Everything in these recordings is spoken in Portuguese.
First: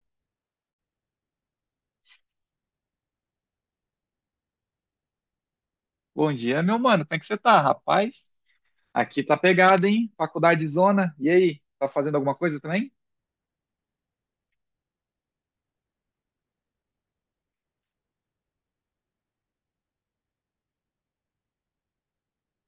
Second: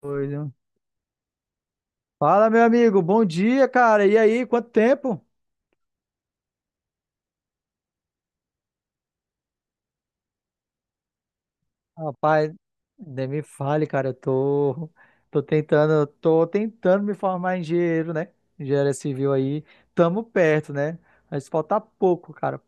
Coisa. Fala, meu amigo, bom dia, cara. E aí, quanto tempo? Bom dia, meu mano. Como é que você tá, rapaz? Aqui tá pegado, hein? Faculdade Zona. E aí, tá fazendo alguma Rapaz, coisa também? nem me fale, cara, tô tentando me formar em engenheiro, né? Engenharia civil aí, tamo perto, né? Mas falta pouco, cara.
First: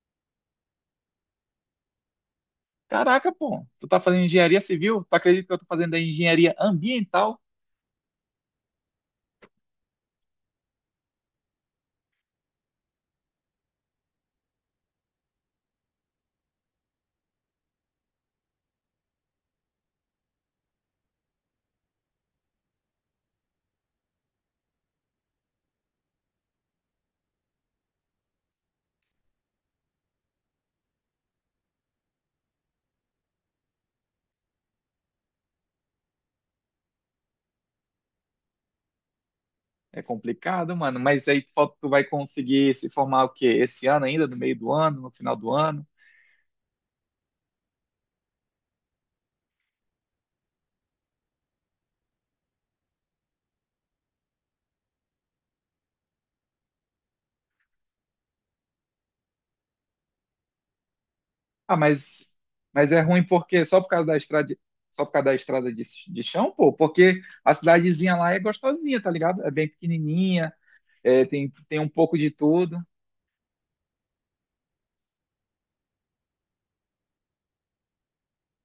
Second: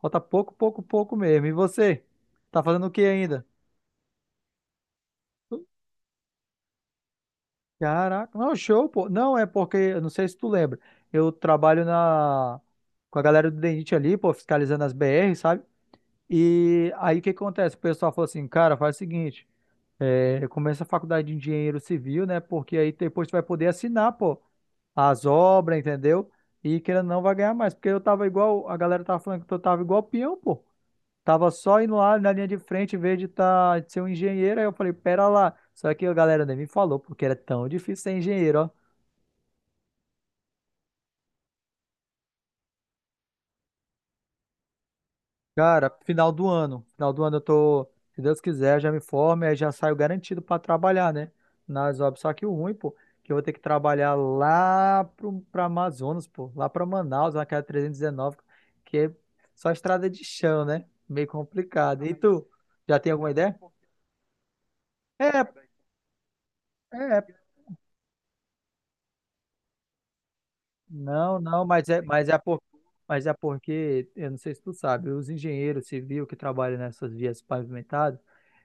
Falta pouco, pouco, pouco mesmo. E você? Tá fazendo o que Caraca, ainda? pô. Tu tá fazendo engenharia civil? Tu acredita que eu tô fazendo aí engenharia ambiental? Caraca, não, show, pô. Não, é porque, eu não sei se tu lembra, eu trabalho com a galera do DENIT ali, pô, fiscalizando as BR, sabe? E aí o que acontece? O pessoal falou assim, cara, faz o seguinte. Começa a faculdade de engenheiro civil, né? Porque aí depois tu vai poder assinar, pô, as obras, entendeu? E querendo ou não, vai ganhar mais. Porque eu tava igual, a galera tava falando que eu tava igual peão, pô. Tava só indo lá na linha de frente, em vez de ser um engenheiro. Aí eu falei, pera lá. Só que a galera nem me falou, porque era tão difícil ser engenheiro, ó. É complicado, mano. Mas aí tu vai conseguir se formar o quê? Esse ano ainda, no meio do ano, no final do ano? Cara, final do ano. Final do ano se Deus quiser, já me formo e aí já saio garantido pra trabalhar, né? Nas obras. Só que o ruim, pô, que eu vou ter que trabalhar lá pra Amazonas, pô, lá pra Manaus, naquela 319, que é só estrada de chão, né? Meio Ah, complicado. E mas, tu, mas já é tem ruim alguma ideia? porque só por causa É, da estrada de chão, pô. Porque é. a cidadezinha lá é gostosinha, tá ligado? É bem pequenininha, é, Não, tem, não, tem mas um é, pouco de tudo. mas é porque, eu não sei se tu sabe, os engenheiros civis que trabalham nessas vias pavimentadas,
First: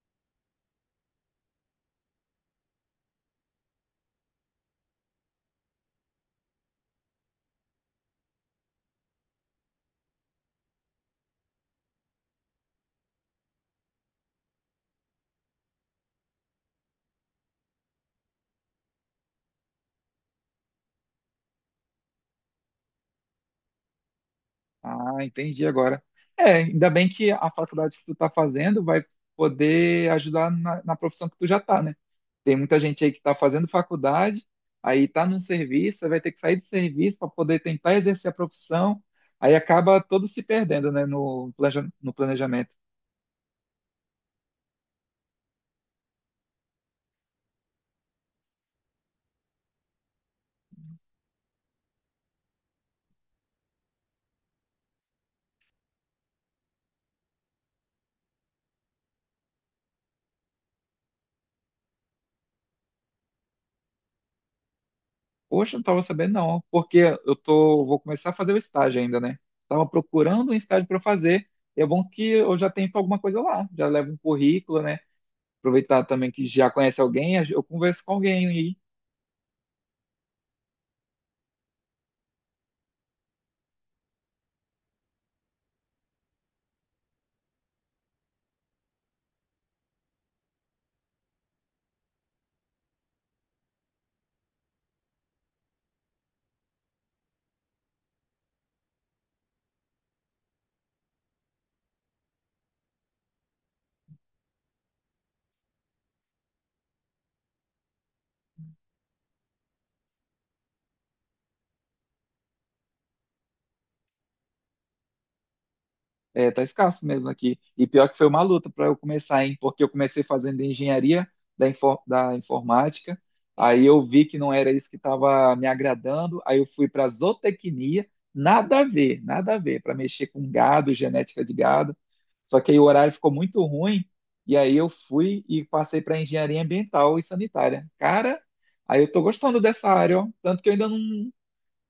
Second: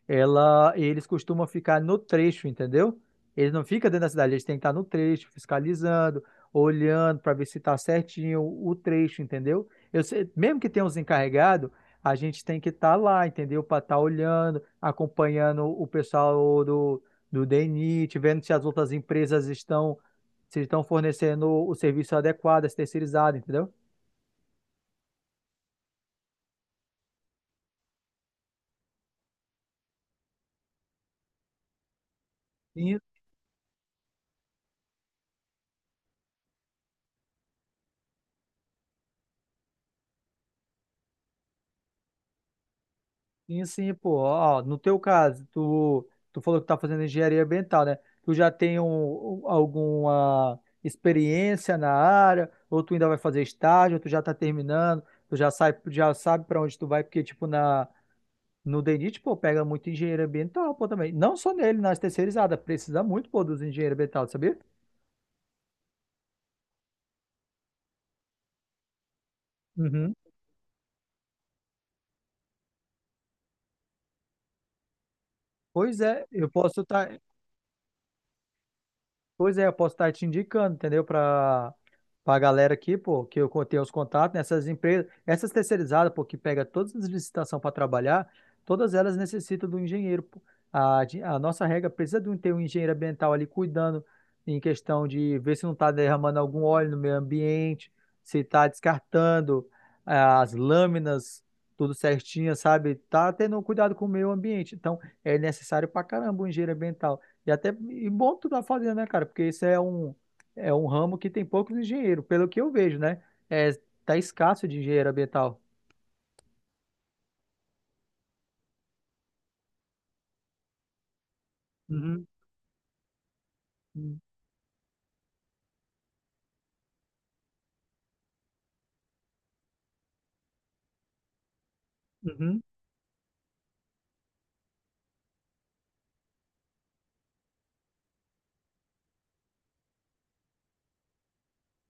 eles costumam ficar no trecho, entendeu? Eles não ficam dentro da cidade, eles têm que estar no trecho, fiscalizando, olhando para ver se está certinho o trecho, entendeu? Mesmo que tenha os encarregados, a gente tem que estar lá, entendeu? Para estar olhando, acompanhando o pessoal do DENIT, vendo se as outras empresas estão se estão fornecendo o serviço adequado, esse terceirizado, entendeu? Ah, entendi agora. É, ainda bem que a faculdade que tu tá fazendo vai poder ajudar na profissão que tu já tá, né? Tem muita Sim, gente aí que tá fazendo faculdade, aí tá num serviço, aí vai ter que sair do serviço para poder tentar exercer a profissão, aí acaba todo se perdendo, né, no, no planejamento. sim, sim, pô. Ó, no teu caso, tu falou que tá fazendo engenharia ambiental, né? Tu já tem alguma experiência na área, ou tu ainda vai fazer estágio, ou tu já tá terminando, já sabe para onde tu vai, porque, tipo, no DENIT, pô, pega muito engenheiro ambiental, pô, também. Não só nele, nas terceirizadas, precisa muito, pô, dos engenheiros ambientais, sabia? Poxa, não tava sabendo não, porque eu tô, vou começar a fazer o estágio ainda, né? Tava Uhum. procurando um estágio para fazer, e é bom que eu já tenho alguma coisa lá, já levo um currículo, né? Pois Aproveitar é, também que eu já posso conhece estar. alguém, eu converso com alguém e Pois é, eu posso estar te indicando, entendeu? Para a galera aqui, pô, que eu tenho os contatos nessas empresas, essas terceirizadas, pô, que pega todas as licitações para trabalhar, todas elas necessitam do engenheiro, pô. A nossa regra precisa ter um engenheiro ambiental ali cuidando em questão de ver se não está derramando algum óleo no meio ambiente, se está descartando as lâminas, tudo certinho, sabe? Tá tendo um cuidado com o meio ambiente. Então, é necessário pra caramba o engenheiro ambiental. E bom tu tá fazendo, né, cara? Porque isso é um ramo que tem poucos engenheiros, pelo que eu vejo, né? É, tá escasso de engenheiro ambiental. é, tá escasso mesmo aqui. E pior que foi uma luta para eu começar, hein? Porque eu comecei fazendo engenharia Uhum, da informática, aí eu vi que não era isso que estava me agradando, aí eu fui para zootecnia, nada a ver, nada a ver, para mexer com gado, genética de gado. Só uhum. que aí o horário ficou muito ruim, e aí eu fui e passei para engenharia ambiental e sanitária. Cara, aí eu tô gostando dessa área, ó. Tanto que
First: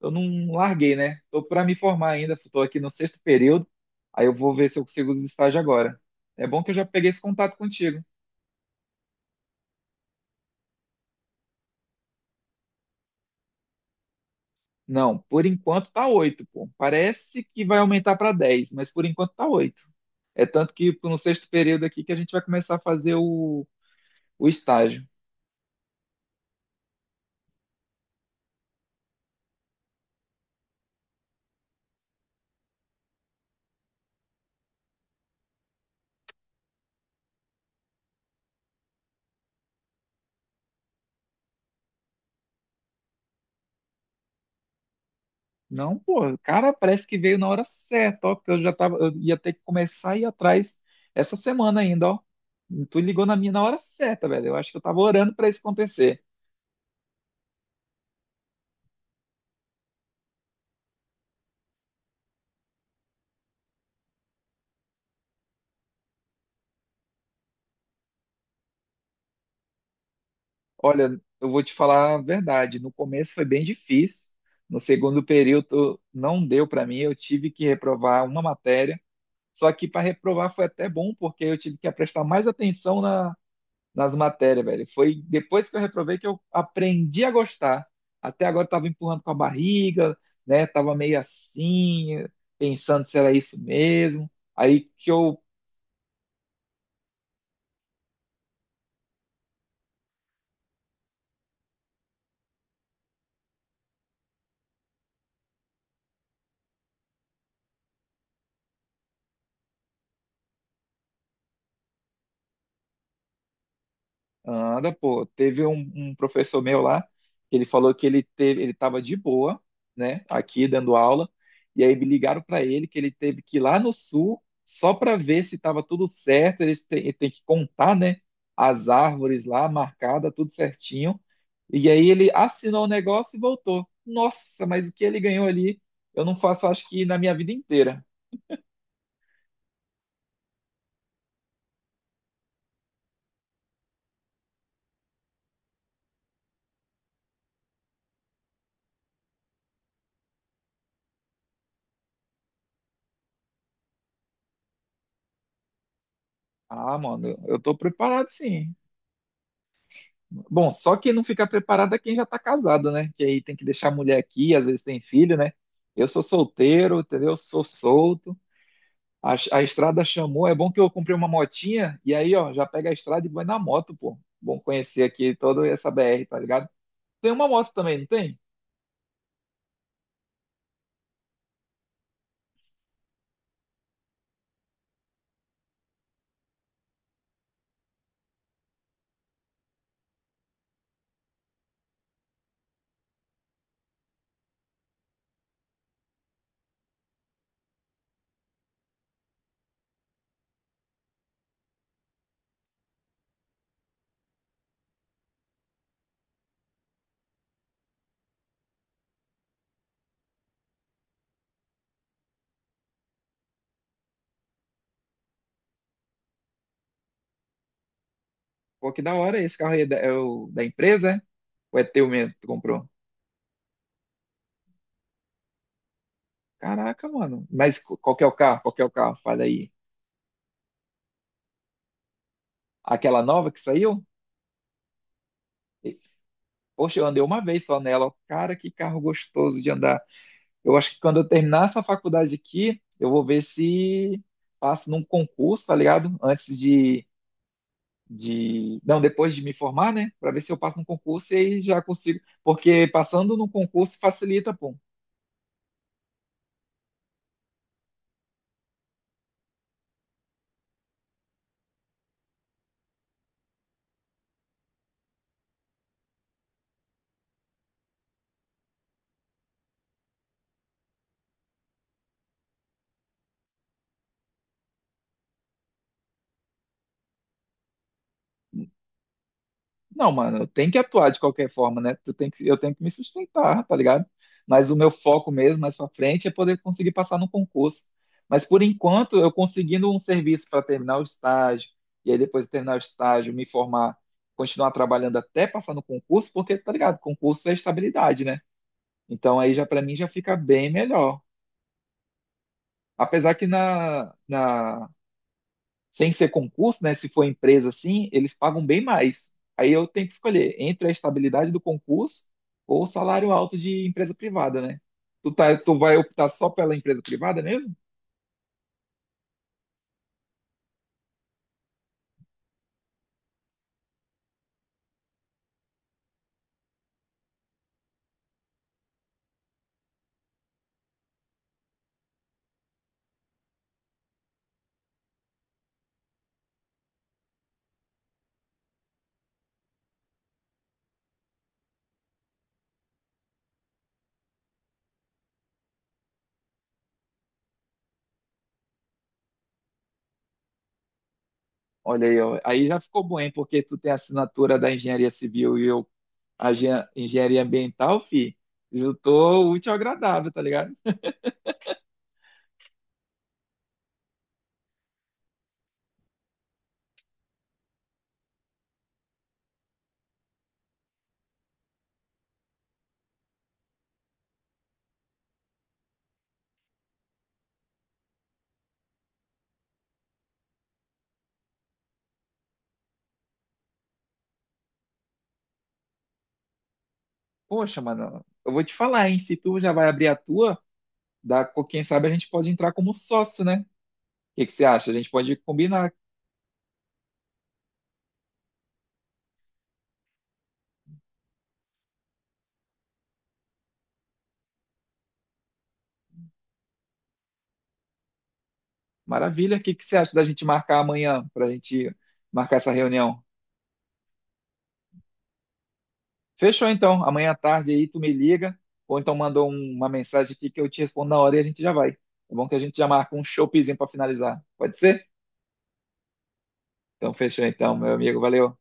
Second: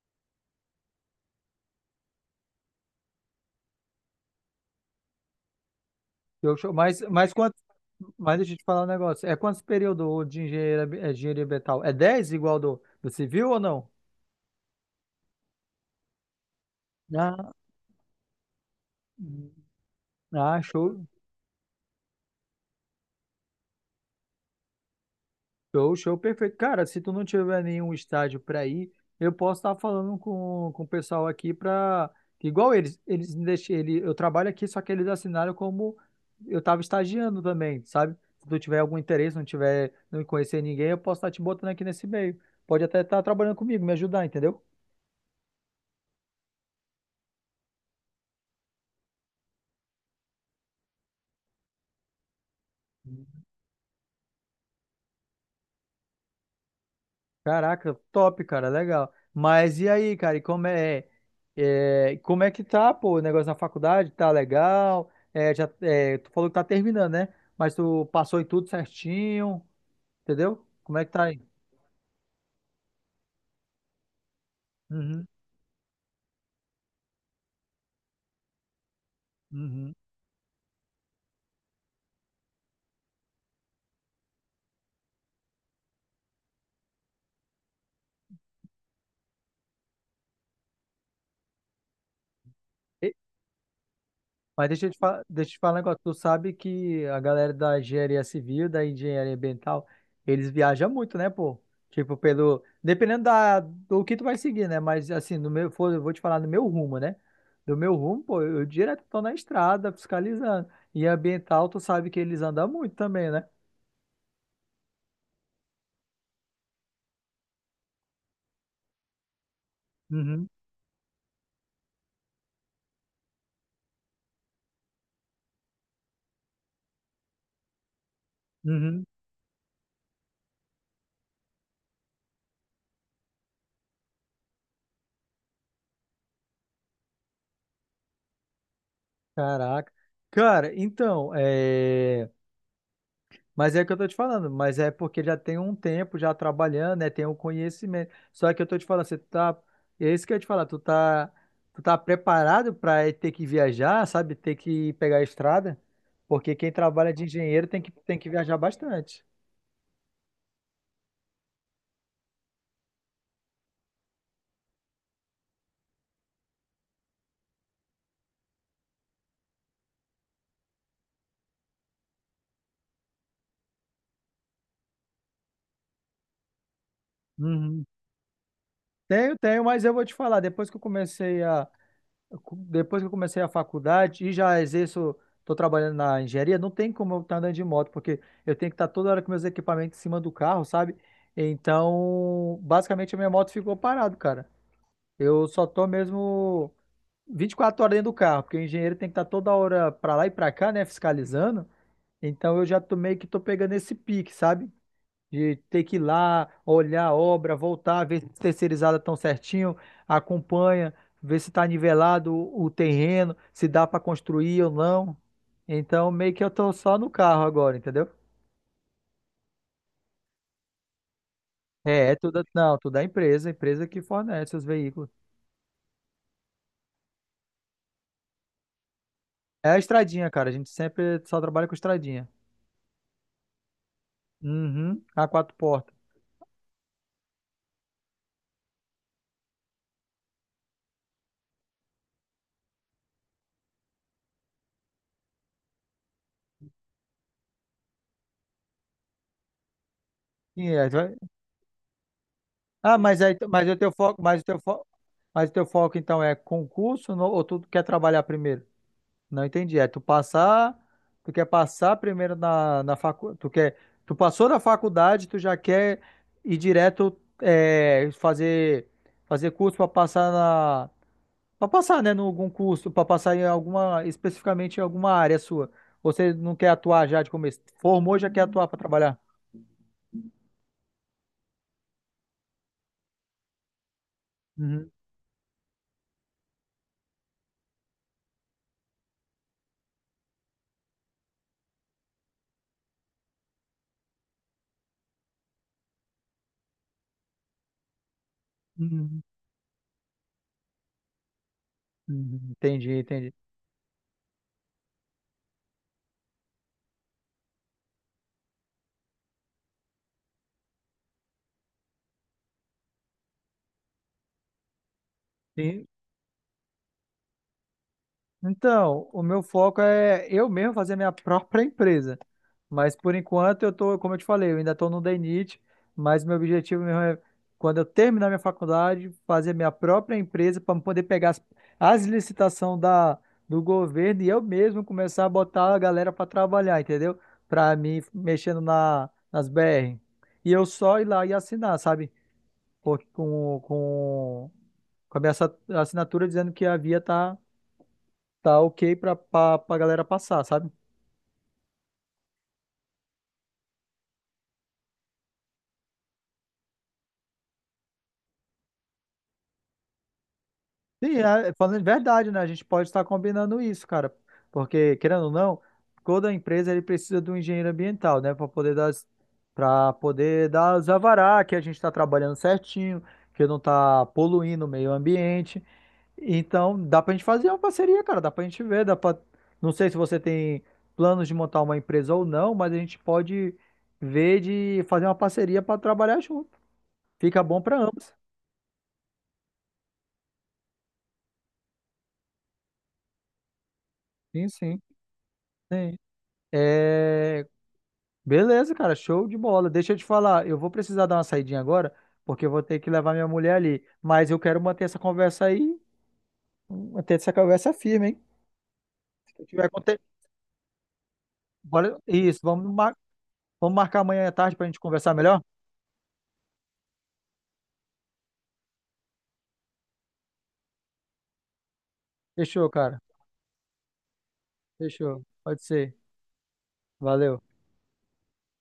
eu não larguei, né? Tô para me formar ainda, tô aqui no sexto período, aí eu vou ver se eu consigo os estágios agora. É Eu, bom que acho- eu já peguei esse mas, quanto, contato contigo. mas deixa eu te falar um negócio. É quantos períodos de engenharia ambiental? É 10 igual do civil ou não? Não, por enquanto tá 8, pô. Parece Ah, que vai aumentar para 10, mas por enquanto tá 8. É ah, tanto que show, no sexto período aqui que a gente vai começar a fazer o estágio. show, show, perfeito. Cara, se tu não tiver nenhum estádio para ir, eu posso estar falando com o pessoal aqui para igual eles me deixam, eu trabalho aqui, só que eles assinaram como eu estava estagiando também, sabe? Se tu tiver algum interesse, não tiver, não conhecer ninguém, eu posso estar te botando aqui nesse meio. Pode até estar trabalhando comigo, me ajudar, entendeu? Não, pô, cara, parece que veio na hora certa, ó, porque eu já tava, eu ia ter que começar a ir atrás essa semana ainda, ó. Tu ligou na minha na hora certa, velho. Eu acho que eu tava orando para isso acontecer. Caraca, top, cara, legal. Mas e aí, cara, e como é, como é que tá, pô, o negócio na faculdade? Tá legal? Tu falou que tá terminando, né? Mas tu passou em tudo certinho, entendeu? Como é que Olha, tá aí? eu vou te falar a verdade. No começo foi bem difícil. No segundo Uhum, período não deu para mim. Eu tive que reprovar uma matéria. Só que uhum. para reprovar foi até bom, porque eu tive que prestar mais atenção nas matérias, velho. Foi depois que eu reprovei que eu aprendi a gostar. Até agora eu estava empurrando com a barriga, né? Tava meio assim, pensando se era isso mesmo. Aí que eu Deixa eu te falar um negócio. Tu sabe que a galera da engenharia civil, da engenharia ambiental, eles viajam muito, né, pô? Tipo, pelo. dependendo do que tu vai seguir, né? Mas assim, no meu, for- eu vou te falar no meu rumo, né? Do meu rumo, pô, eu direto tô na estrada fiscalizando. E ambiental, tu sabe que eles andam muito também, né? anda, pô. Teve um professor meu lá, que ele falou que ele teve, ele estava de boa, né, Uhum, aqui dando aula, e aí me ligaram para ele que ele teve que ir lá no sul só para ver se estava tudo certo. Ele tem que contar, né, as uhum. árvores lá marcada, tudo certinho. E aí ele assinou o negócio e voltou. Nossa, mas o que ele ganhou ali, eu não faço, acho que na minha vida inteira. Caraca. Cara, então, é. Mas é o que eu tô te falando, mas é porque já tem um tempo já trabalhando, né? Tem um conhecimento. Só que eu tô te falando, você tá. É isso que eu ia te falar, tu tá preparado para ter que viajar, sabe? Ter que pegar a estrada? Porque quem Ah, trabalha de mano, eu engenheiro tô tem que preparado viajar sim. bastante. Bom, só quem não fica preparado é quem já está casado, né? Que aí tem que deixar a mulher aqui, às vezes tem filho, né? Eu sou solteiro, entendeu? Sou solto. A estrada chamou. É bom que eu comprei uma motinha e aí, ó, já pega a estrada e vai na moto, pô. Bom conhecer aqui toda essa BR, tá ligado? Tem uma moto Uhum. também, não tem? Tenho, tenho, mas eu vou te falar, depois que eu comecei a faculdade e já exerço, estou trabalhando na engenharia, não tem como eu estar andando de moto, porque eu tenho que estar toda hora com meus equipamentos em cima do carro, sabe? Então, basicamente, a minha moto ficou parada, cara. Eu só tô mesmo 24 horas dentro do carro, porque o engenheiro tem que estar toda hora para lá e para cá, né, fiscalizando. Então, eu já tô meio que tô pegando esse pique, sabe? De ter que ir lá, olhar a obra, voltar, ver se terceirizada tão certinho, acompanha, ver se está nivelado o terreno, se dá para construir ou não. Então, meio que eu tô só no carro agora, entendeu? Pô, que da hora. Esse carro aí é o da empresa, é? Ou é teu É, é mesmo que tudo, tu não, comprou? tudo é empresa que fornece os veículos. Caraca, mano. Mas qual que é o carro? Qual que é o carro? Fala É aí. a estradinha, cara, a gente sempre só trabalha com estradinha. Aquela nova que saiu? Uhum, a quatro portas. Poxa, eu andei uma vez só nela, ó. Cara, que carro gostoso de andar. Eu acho que quando eu terminar essa faculdade aqui, eu vou ver se passo num concurso, tá ligado? Antes de... Não, depois de me formar, né? Pra ver se eu Sim, passo num é, concurso e aí já consigo. Porque ah, mas aí, passando num concurso facilita, pô. Mas o teu foco então é concurso ou tu quer trabalhar primeiro? Não entendi. Tu quer passar primeiro na faculdade, tu passou na faculdade, tu já quer ir direto fazer curso para passar na né, em algum curso, para passar em alguma especificamente em alguma área sua. Você não quer atuar já de começo. Formou, já quer atuar para trabalhar. Não, mano, eu tenho que atuar de qualquer forma, né? Eu tenho que me sustentar, tá ligado? Mas o Uhum, meu foco mesmo, mais pra frente, é poder conseguir passar no concurso. Mas por enquanto, eu conseguindo um serviço para terminar o estágio, e aí depois de terminar o estágio, me formar, continuar trabalhando até passar no concurso, porque, tá ligado? Concurso é estabilidade, né? uhum, Então aí já para mim já fica bem melhor. uhum. Entendi, entendi. Apesar que na sem ser concurso, né? Se for empresa assim, eles pagam bem mais. Aí eu tenho que escolher entre a estabilidade do concurso ou o salário alto de empresa privada, né? Tu Sim, vai optar só pela empresa privada mesmo? então, o meu foco é eu mesmo fazer minha própria empresa. Mas por enquanto como eu te falei, eu ainda estou no DNIT, mas meu objetivo mesmo é quando eu terminar minha faculdade, fazer minha própria empresa para poder pegar as licitações da do governo e eu mesmo começar a botar a galera para trabalhar, entendeu? Para mim mexendo na nas BR. E eu só ir lá e assinar, sabe? Por- Com com com a minha assinatura dizendo que a via tá ok pra galera passar, sabe? Olha aí, ó. Aí já ficou bom, hein? Porque tu tem a assinatura da engenharia civil e eu engenharia ambiental, fi. Eu tô útil ao agradável, tá ligado? Sim, é falando de verdade, né? A gente pode estar combinando isso, cara. Porque, querendo ou não, toda empresa ele precisa de um engenheiro ambiental, né? Para poder dar os alvará que a gente está trabalhando certinho, que não está poluindo o meio ambiente. Então, dá para a gente fazer uma parceria, cara. Dá para a gente ver, dá para. Não sei se você tem planos de montar uma empresa ou não, mas a gente pode ver de fazer uma parceria para trabalhar junto. Fica bom para Poxa, ambos. mano, eu vou te falar, hein? Se tu já vai abrir a tua, dá, quem sabe a gente pode entrar como sócio, né? O que Sim, que você sim. acha? A gente pode combinar. Sim. É. Beleza, cara, show de bola. Deixa eu te falar, eu vou precisar dar uma saidinha agora, porque eu vou ter que levar minha mulher ali. Mas eu quero manter essa conversa aí, manter essa conversa firme, hein? Se Maravilha. O tiver que que você conte- acha da gente marcar amanhã, para a gente Bora. Isso, marcar essa reunião? vamos marcar amanhã à tarde pra gente conversar melhor? Fechou então. Amanhã à tarde aí tu me liga, ou então manda uma mensagem aqui que eu te respondo na hora e a gente já vai. Tá bom? Que a Fechou, gente já cara. marca um showzinho para finalizar. Pode ser? Fechou. Pode ser. Então Valeu. fechou então, meu amigo. Valeu.